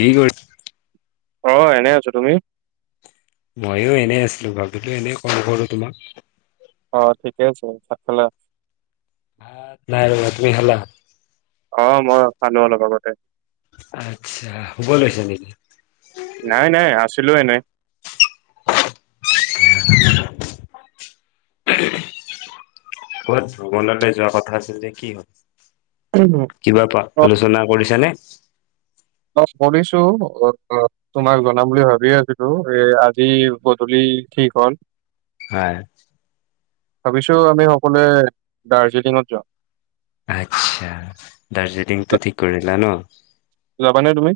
কি কৰি অ'! এনে আছোঁ, তুমি? মইয়ো, এনেই আছিলোঁ। ভাবিলোঁ! এনেই ক'ল কৰোঁ তোমাক। অ'! ঠিকে আছোঁ, ভাত খালা? ভাত নাই ৰ'বা, তুমি খালা? অ'! মই খালোঁ, অলপ আগতে। আচ্ছা, শুব লৈছে নেকি? নাই-নাই, আছিলোঁ এনেই। [unintelligible] [unintelligible] ক'ৰবাত ভৱনলে যোৱা কথা আছিল যে, কি হ'ল? কিবা [unintelligible] অ আলোচনা কৰিছানে? অ' কৰিছোঁ। তোমাক জনাম বুলি ভাবিয়ে এ আছিলোঁ। আজি গধূলি ঠিক হ'ল। হয়। ভাবিছোঁ আমি সকলোৱে, দাৰ্জিলিঙত যাম। আচ্ছা, যা- দাৰ্জিলিংটো ঠিক কৰিলা ন? যাবানে তুমি?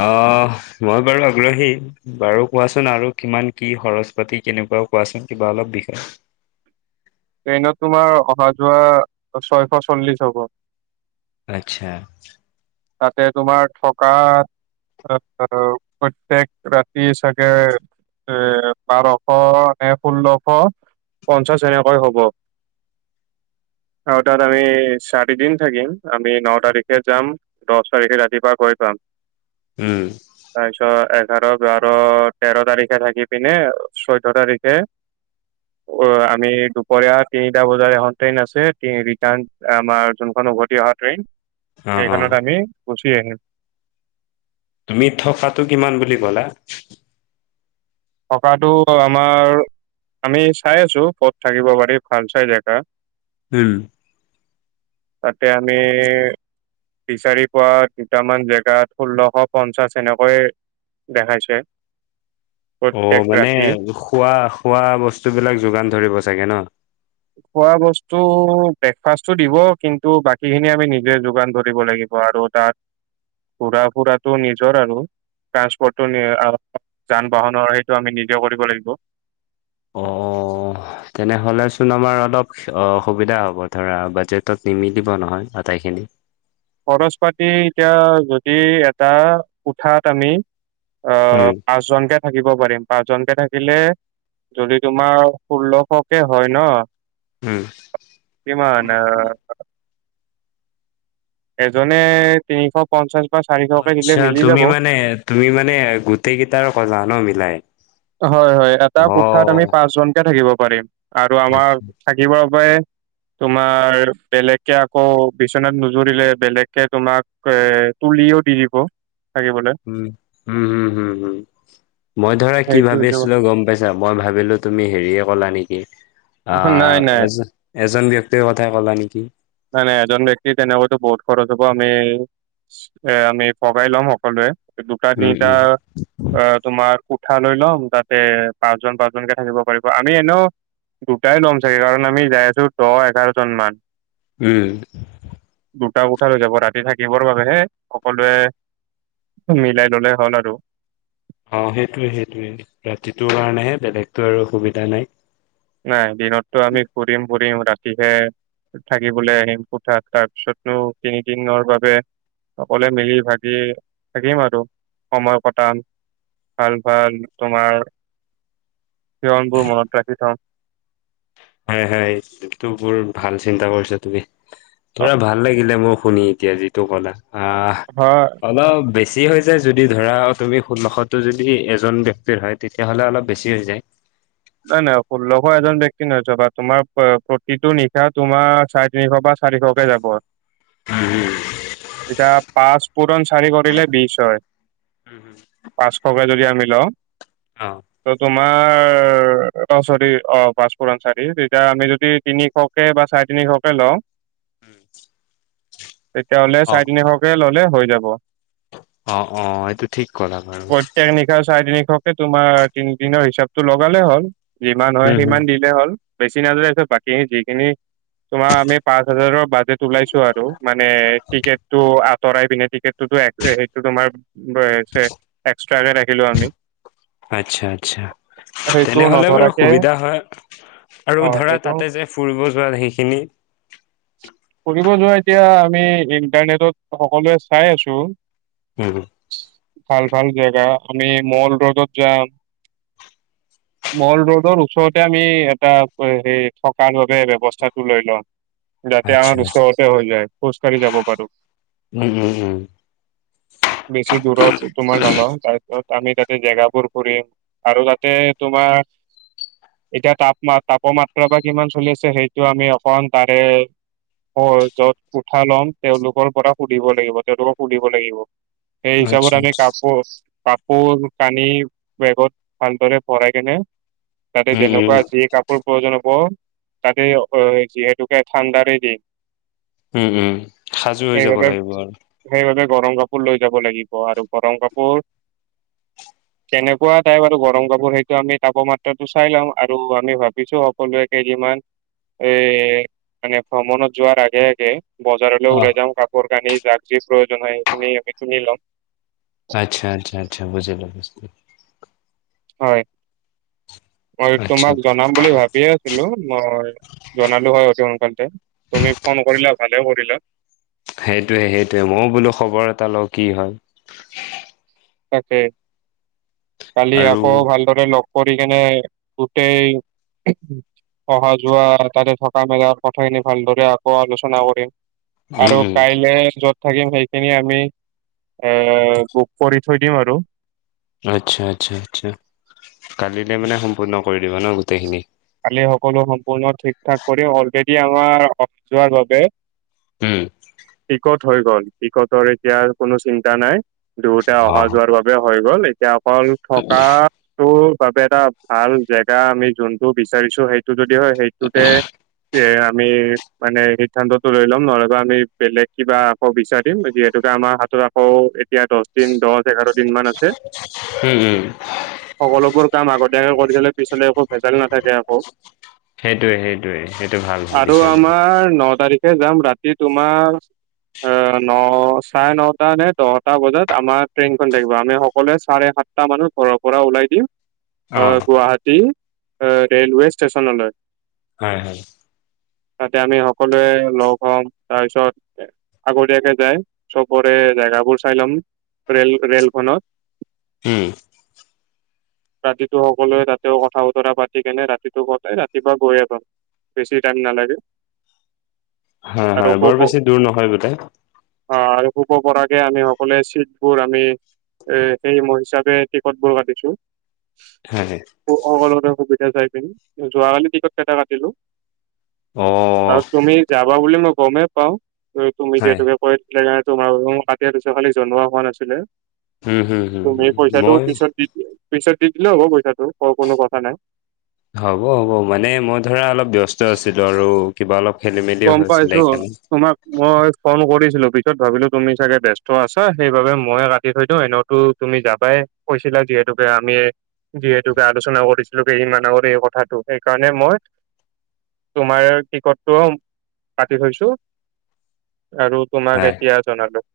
অ' মই বাৰু আগ্ৰহী। বাৰু কোৱাচোন আৰু কিমান কি খৰজ পাতি, কেনেকুৱাও কোৱাচোন কিবা অলপ বিষ। ট্ৰেইনত তোমাৰ অহা, যোৱা ছয়শ চল্লিশ হ'ব। আচ্ছা। তাতে তোমাৰ থকা। প্ৰত্যেক ৰাতিৰ চাগে। এ বাৰশ নে ষোল্লশ, পঞ্চাশ হৈ হয় হ'ব। আৰু তাত আমি চাৰি দিন থাকিম, আমি 'ন' তাৰিখে যাম। দহ তাৰিখে ৰাতিপুৱা গৈ পাম। উম তাৰপিছত [unintelligible] তেৰ তাৰিখে থাকি পিনে, চৈধ্য তাৰিখে অ' আমি দুপৰীয়া তিনিটা বজাত এখন ট্ৰেইন আছে। ৰিটাৰ্ণ আমাৰ যোনখন উভতি অহা ট্ৰেইন। অ অ সেইখনত আমি গুচি আহিম। তুমি থকাটো কিমান বুলি ক'লা? থকাটো আমাৰ। আমি চাই আছোঁ, ক'ত থাকিব পাৰি ভাল চাই জেগা। উম'। তাকে আমি বিচাৰি পোৱা দুটামান জেগাত ষোল্লশ পঞ্চাশ এনেকৈয় দেখাইছে। প্ৰত্যেক অ' মানে, ৰাতি খোৱা শুৱা বস্তুবিলাক যোগান ধৰিব চাগে ন? খোৱা বস্তু ব্ৰেকফাষ্টটো দিব, কিন্তু বাকীখিনি আমি নিজে যোগান ধৰিব লাগিব আৰু। তাত, ঘূৰা -ফুৰাটো নিজৰ আৰু। ট্ৰান্সপ'ৰ্টটো আৰু যান বাহনৰ সেইটো আমি নিজে কৰিব লাগিব। অ'। তেনেহ'লেচোন আমাৰ অলপ অসুবিধা হ'ব, ধৰা বাজেটত নিমিলিব নহয় আটাইখিনি। খৰচ পাতি এতিয়া যদি এটা কোঠাত আমি আহ উম, পাঁচজনকে থাকিব পাৰিম। পাঁচজনকে থাকিলে। যদি তোমাৰ ষোল্লশকে হয় ন। হম। কিমান আ এজনে তিনিশ পঞ্চাশ বা অ', চাৰিশকে দিলে আচ্ছা মিলি তুমি যাব। মানে তুমি মানে গোটেই কেইটাৰ কলা ন মিলাই। হয়, হয়, এটা কোঠাত আমি অ', পাঁচ জনকে থাকিব পাৰিম। আৰু আচ্ছা আমাৰ থাকিব বাবে তোমাৰ বেলেগকে আকৌ, বিচনাত নুজুৰিলে বেলেগকে তোমাক। এ তুলিও দি দিব থাকিবলে। উম' হম, হম, হম, হম মই ধৰা কি সেইটো ভাবি হৈছে আছিলো, গম পাইছা? মই ভাবিলো তুমি হেৰিয়ে কলা নেকি, আ কথা। নাই নাই এজ এজন ব্যক্তিৰ কথা কলা নে কি? নাই নাই এজন ব্যক্তিৰ তেনেকৈতো বহুত খৰচ হব আমি এ আমি ভগাই লম সকলোৱে, দুটা উম, তিনিটা উম, অঁ তোমাৰ কোঠা লৈ ল'ম, তাতে পাঁচজন পাঁচজনকে থাকিব পাৰিব আমি এনেও দুটাই ল'ম চাগে, কাৰণ আমি যাই আছো দহ এঘাৰজন মান। উম। দুটা কোঠা হৈ যাব, ৰাতি থাকিবৰ বাবেহে সকলোৱে মিলাই ললেই হ'ল আৰু। অঁ সেইটোৱে সেইটোৱে ৰাতিটোৰ কাৰণেহে বেলেগতো আৰু অসুবিধা নাই। নাই দিনতটো আমি ফুৰিম ফুৰিম ৰাতিহে থাকিবলে আহিম কোঠাত তাৰ পিছতনো তিনিদিনৰ বাবে সকলোৱে মিলি ভাগি থাকিম আৰু সময় কটাম। ভাল ভাল তোমাৰ ক্ষয়ণবোৰ মনত ৰাখি থম। হয় হয়, এইটো বৰ ভাল চিন্তা কৰিছা তুমি। অ, তোমাৰ ভাল লাগিলে মোৰ শুনি এতিয়া যিটো কলা আহঁ হয়। অলপ বেছি হৈ যায় যদি ধৰা তুমি ষোল্লশটো যদি এজন ব্যক্তিৰ হয়, তেতিয়াহ'লে অলপ বেছি হৈ যায়। নাই নাই ষোল্লশ এজন ব্যক্তি নহয়, তোমাৰ প্ৰতিটো নিশা তোমাৰ চাই তিনিশ বা চাৰিশকে যাব, এতিয়া পাঁচ পূৰণ চাৰি কৰিলে বিছ হয়, পাঁচশকৈ যদি আমি লওঁ। অঁ। ত' তোমাৰ। অঁ চৰি অ পাঁচ পূৰণ চাৰি, তেতিয়া আমি যদি তিনিশকে বা চাৰেতিনিশকে লওঁ। তেতিয়াহ'লে অ চাৰে তিনিশকে ললে হৈ যাব। অঁ অঁ, এইটো ঠিক কলা বাৰু। এতিয়া চাৰে তিনিশকে তোমাৰ তিনিদিনৰ হিচাপটো লগালে হ'ল, যিমান হয় হুম হুম সিমান বিল। হল। বেছি নাযায় পাছত বাকী যিখিনি তোমাৰ আমি পাঁচ হাজাৰৰ বাজেট ওলাইছো আৰু, মানে টিকেটো আঁতৰাই পিনে টিকেটোতো সেইটো তোমাৰ এক্স এক্সট্ৰাকে ৰাখিলো আমি। আচ্ছা আচ্ছা সেইটো তেনেহ'লে বাৰু নধৰাকে সুবিধা হয়। আৰু অ ধৰা সেইটো তাতে যে ফুৰিব যোৱা সেইখিনি [unintelligible] ফুৰিব যোৱা এতিয়া আমি ইণ্টাৰনেটত সকলোৱে চাই আছো। হুম হুম। ভাল ভাল জেগা আমি মল ৰোডত যাম। মল ৰোডৰ ওচৰতে আমি এটা সেই থকাৰ বাবে ব্যৱস্থাটো লৈ লম। যাতে আচ্ছা আমাৰ আচ্ছা ওচৰতে হৈ যায় খোজ কাঢ়ি যাব পাৰো। উম উম হুম। [inaudible] বেছি দূৰত তোমাৰ নলওঁ, তাৰপিছত আমি তাতে জেগাবোৰ ফুৰিম আৰু তাতে তোমাৰ এতিয়া তাপমা তাপৰ মাত্ৰা বা কিমান চলি আছে সেইটো আমি অকণমান তাৰে হয়, যত কোঠা ল'ম তেওঁলোকৰ পৰা সুধিব লাগিব তেওঁলোকক সুধিব লাগিব। সেই হিচাবত আচ্ছা আমি আচ্ছা কাপোৰ কাপোৰ কানি বেগত ভালদৰে ভৰাই কেনে, তাতে উম উম যেনেকুৱা যি কাপোৰ প্ৰজনপ তাতে অঁ, যিহেতুকে ঠাণ্ডাৰে দিন। উম-উম সাজু হৈ যাব সেইবাবে লাগিব আৰু। সেইবাবে গৰম কাপোৰ লৈ যাব লাগিব আৰু গৰম কাপোৰ- তেনেকুৱা তাই বাৰু গৰম কাপোৰ হে- আমি তাপমাত্ৰাতটো চাই লম আৰু আমি ভাবিছো সকলোৱে কেইদিনমান- এই মানে ভ্ৰমণত যোৱাৰ আগে-আগে- বজাৰলৈ অ ওলাই যাওঁ, কাপোৰ কানি যাক যি প্ৰয়োজন হয়, সেইখিনি আমি কিনি লম। আচ্ছা-আচ্ছা-আচ্ছা, বুজিলো-বুজিলো। হয়, মই আচ্ছা তোমাক জনাম বুলি ভাবিয়ে আছিলো। মই- জনলো হয় অতি সোনকালে। তুমি ফোন কৰিলা, ভালে কৰিলা। সেইটোৱে-সেইটোৱে। মইও বোলো খবৰ এটা লওঁ কি হয়? তাকে, কালি আৰু আকৌ ভাল- তহঁতে লগ কৰি কেনে গোটেই- অহা -যোৱা তাতে থকা মেলাৰ কথাখিনি ভালদৰে আকৌ আলোচনা কৰিম। উম আৰু উম কাইলে য'ত থাকিম সেইখিনি আমি এ বুক- কৰি থৈ দিম আৰু। আচ্ছা-আচ্ছা-আচ্ছা, কালিলৈ মানে সম্পূৰ্ণ কৰি দিবা ন গোটেইখিনি। কালি সকলো সম্পূৰ্ণ ঠিক ঠাক কৰি অলৰেডি আমাৰ যোৱাৰ বাবে- উম টিকট হৈ গল, টিকটৰ এতিয়া আৰু কোনো চিন্তা নাই- দুয়োতে অ অহা- যোৱাৰ বাবে হৈ গ'ল। এতিয়া অকল থকাটো- বাবে এটা ভাল জেগা আমি যোনটো বিচাৰিছো সেইটো যদি হয়, সেইটোতে- এ আমি মানে সিদ্ধান্তটো লৈ ল'ম, নহ'লে বা আমি বেলেগ কিবা- আকৌ বিচাৰম যিহেতুকে আমাৰ হাতত আকৌ এতিয়া দচ দিন দহ- এঘাৰ দিন মান আছে। উম উম সকলোবোৰ কাম আগতিয়াকৈ কৰি থ'লে - পিছলে একো ভেজাল নাথাকে আকৌ সেইটোৱে সেইটোৱে সেইটো ভাল আৰু ভাবিছা তোমাৰ আমাৰ- আ ন তাৰিখে যাম। ৰাতি তোমাৰ- অঁ, ন -চাৰে নটা নে দহটা বজাত আমাৰ ট্ৰেইনখন থাকিব। আমি সকলোৱে চাৰে সাত- টা মানত ঘৰৰ পৰা ওলাই দিম। অ অঁ, গুৱাহাটী অঁ, ৰেলৱে ষ্টেচনলৈ। হয়, হয়। তাতে আমি সকলোৱে লগ হ'ম তাৰ পিছত- আগতীয়াকে যায় চবৰে জেগাবোৰ চাই লম। ৰেল -ৰেলখনত। উম। ৰাতিটো সকলোৱে তাত- তেওঁ কথা বতৰা পাতিকেনে ৰাতিটো কটাই ৰাতিপুৱা গৈ এ পাম বেছি টাইম নালাগে। [inaudible] হয়, হয় বৰ বেছি দূৰ নহয় বোলে। অঁ আৰু শুব পৰাকে আমি সকলোৱে চিটবোৰ আমি- এ সেই মোৰ হিচাপে টিকটবোৰ কাটিছো। হয়। মোৰ সকলৰে সুবিধা চাই পিনি, যোৱাকালি টিকট কেইটা কাটিলোঁ। অঁ। আৰু তুমি যাবা বুলি মই গমেই পাওঁ, তুমি হয় যিহেতুকে- কৈছিলা যে তোমাৰ বোলো, তাকে পিছে জনোৱা হোৱা নাছিলে। উম হুম হুম তুমি হুম পইচাটো মই পিছত দি পিছত দি দিলেও হ'ব পইচাটো ক কোনো কথা নাই। হ'ব হ'ব মানে মই ধৰা অলপ ব্যস্ত আছিলোঁ আৰু- কিবা অলপ খেলি মেলিও গম হৈ আছিলে পাইছো সেইকাৰণে। তোমাক মই ফোন কৰিছিলো পিছত ভাবিলোঁ তুমি চাগে ব্যস্ত আছা সেইবাবে মই কাটি থৈ দিওঁ এনেও- তো তুমি যাবাই কৈছিলা যিহেতুকে আমি- যিহেতুকে আলোচনা কৰিছিলো কেইদিনমান আগত এই কথাটো। সেইকাৰণে মই- তোমাৰ টিকট টো- কাটি থৈছো আৰু তোমাক হয় এতিয়া জনালোঁ।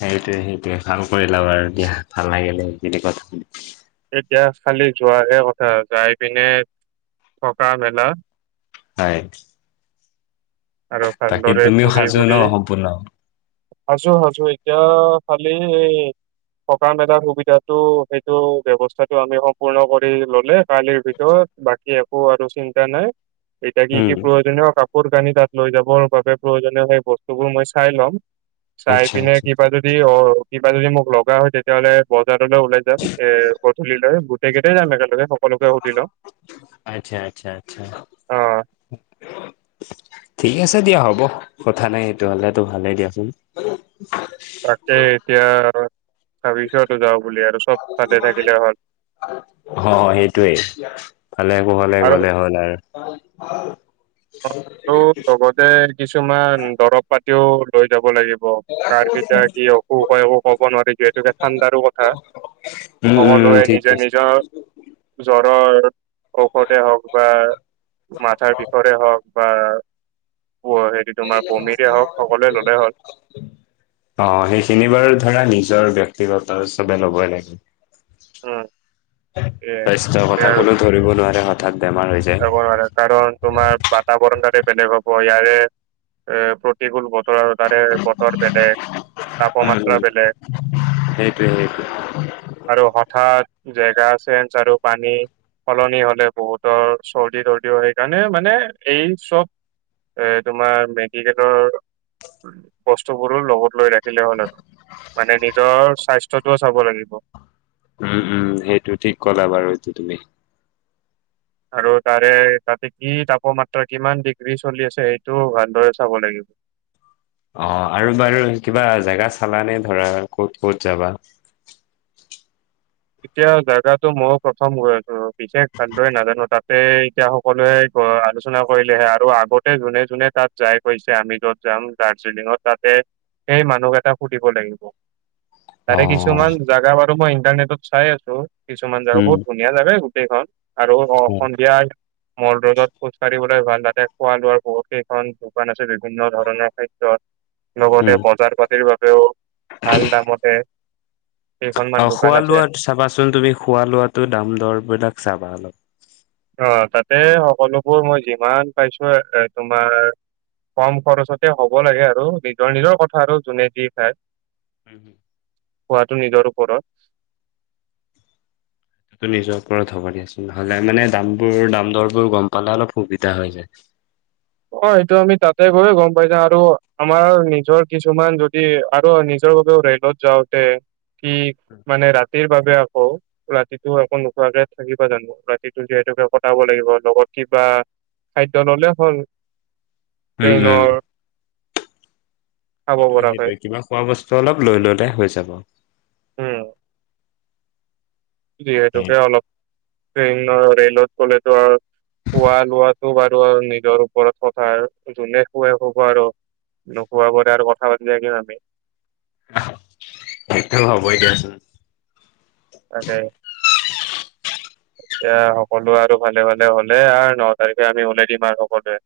সেইটোৱে সেইটোৱে। ভাল কৰিলা বাৰু দিয়া, ভাল লাগিলে সেইখিনি কথা শুনি। এতিয়া খালি যোৱাহে কথা যাই পিনে থকা মেলা। হয়। আৰু বাকী ভালদৰে তুমিও পঢ়ি সাজু ন শুনি- সম্পূৰ্ণ? সাজু সাজু, এতিয়া খালি- থকা মেলাৰ সুবিধাটো সেইটো ব্যৱস্থাটো আমি সম্পূৰ্ণ কৰি ল'লে - কালিৰ ভিতৰত বাকী একো আৰু চিন্তা নাই, এতিয়া কি উম কি প্ৰয়োজনীয় কাপোৰ কানি তাত- লৈ যাবৰ বাবে প্ৰয়োজনীয় সেই বস্তুবোৰ মই চাই লম চাই আচ্ছা পিনে আচ্ছা কিবা যদি অ কিবা যদি মোক লগা হয় তেতিয়া হ'লে বজাৰলৈ ওলাই যাম এ গধূলৈ- ‍গোটেইকেইটাই যাম একেলগে সকলোকে সুধি লওঁ। আচ্ছা'-আচ্ছা'-আচ্ছা'। অ ঠিক আছে দিয়া হ'ব, কথা নাই সেইটো হ'লেতো ভালেই দিয়াচোন। [unintelligible] তাকে এতিয়া ভাবিছোঁ আৰু যাওঁ বুলি আৰু চ'ব- ভালে থাকিলে হ'ল অঁ' সেইটোৱেই, ভালে কুশলে আৰু গ'লে হ'ল আৰু। [unintelligible] আৰু লগতে কিছুমান দৰব পাতিও- লৈ যাব লাগিব। কাৰ কেতিয়া কি অসুখ হয় একো ক'ব নোৱাৰি যিহেতুকে ঠাণ্ডাৰো কথা। উম উম সকলোৱে ঠিক নিজৰ কৈছে। নিজৰ- জ্বৰৰ ঔষধে হওক বা মাথাৰ বিষ ৰে হওক বা হেৰি তোমাৰ বমিৰে হওক সকলোৱে ল'লে হ'ল। অঁ' সেইখিনি বাৰু ধৰা নিজৰ ব্যক্তিগত চবে ল'বই লাগে। উম এ স্বাস্থ্য কথা কোনেও ধৰিব নোৱাৰে হঠাৎ বেমাৰ হৈ যায়। ল'ব লাগে কাৰণ তোমাৰ বাতাবৰণ তাতে বেলেগ হ'ব, ইয়াৰে এ প্ৰতিকূল বতৰ- তোৰ তাৰে বতৰ বেলেগ, উম তাপমাত্ৰা বেলেগ- সেইটোৱে সেইটোৱে আৰু হঠাৎ জেগা চেঞ্জ আৰু পানী- সলনি হ'লে বহুতৰ চৰ্দি তৰ্দিও সেইকাৰণে মানে এই চ'ব- এ তোমাৰ মেডিকেলৰ- বস্তুবোৰো লগত লৈ ৰাখিলে হ'ল আৰু। মানে নিজৰ স্বাস্থ্যটোও চাব লাগিব। উমঁ' উমঁ' সেইটো ঠিক ক'লা বাৰু এইটো তুমি। আৰু তাৰে তাতে কি তাপমাত্ৰা কিমান ডিগ্ৰী চলি আছে সেইটো ভালদৰে চাব লাগিব। অঁ' আৰু বাৰু কিবা জেগা চালানে ধৰা ক'ত ক'ত যাবা? এতিয়া জাগাটো মই প্ৰথম গৈ আছোঁ, বিশেষ ভালদৰে নাজানো, তাতে এতিয়া- সকলোৱে আলোচনা কৰিলেহে আৰু আগতে যোনে যোনে তাত যাই পাইছে আমি য'ত যাম দাৰ্জিলিঙত- তাতে সেই মানুহ কেইটাক সুধিব লাগিব। অ তাৰে কিছুমান জেগা বাৰু মই ইন্টাৰনেটত চাই আছো কিছুমান জেগা উম বহুত ধুনীয়া। ধুনীয়া জাগাই গোটেইখন আৰু অ হয় সন্ধিয়া মল ৰদত খোজ কঢ়িবলৈ ভাল তাতে খোৱা লোৱাৰ বহু কেইখন দোকান আছে বিভিন্ন ধৰণৰ খাদ্যৰ উম লগতে বজাৰ পাতিৰ বাবেও ভাল দামতে। কেইখনমান অ দোকান খোৱা আছে লোৱা চাবাচোন খোৱা লোৱাটো দৰবলাক চাবা অলপ। অ তাতে সকলোবোৰ মই যিমান পাইছো এ তোমাৰ কম খৰচতে হ'ব লাগে আৰু নিজৰ নিজৰ কথা আৰু যোনে যি খায়। হুম হুম। খোৱাাতটো নিজৰ ওপৰত। সটো নিজৰ ওপৰত হ'ব দিয়াচোন, নহ'লে মানে দাম বোৰ দাম দৰবোৰ গম পালে অলপ সুবিধা হৈ যায়। অ সটো আমি তাতে গৈয়ে গম পাইছা আৰু আমাৰ নিজৰ কিছুমান যদি আৰু নিজৰ বাবেও ৰাই। যত যাওঁতে কি মানে ৰাতিৰ বাবে আকৌ। ৰাতিটো আকৌ নোখোৱাকে থাকিবা জানো ৰাতিটো যিহেতুকে কটাব লাগিব, লগত কিবা খাদ্যয় ল'লে হ'ল, উম উম ট্ৰেইনৰ খাব সেইটোয়ে পৰাকৈ সেইটয়ে কিবা খোৱা বস্তু অলপ লৈ ললে হৈ যাব। উম। যিহেতুকে অলপ ট্ৰেনইৰ ৰেলত গলেতো আৰু খোৱা লোৱাতটো বাৰু আৰু নিজৰ ওপৰত কথা যোনে কুৱাই হ'ব আৰু। নোখোবোৰে আৰু কথা পাতি থাকিম আমি। সেইটো হ'ব দিয়া চোন। তাকে। এতিয়া সকলোৱে আৰু ভালে ভালে হ'লে আৰু ন তাৰিখে আমি উওলাই দিম আৰু সকলোৱে।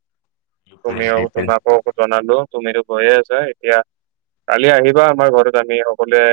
তুমি ও সেইটোৱে। তোমাক ককো জনালো তুমিতো গৈয়ে আছা এতিয়া, কালি আহিবা আমাৰ ঘৰত আমি সকলোৱে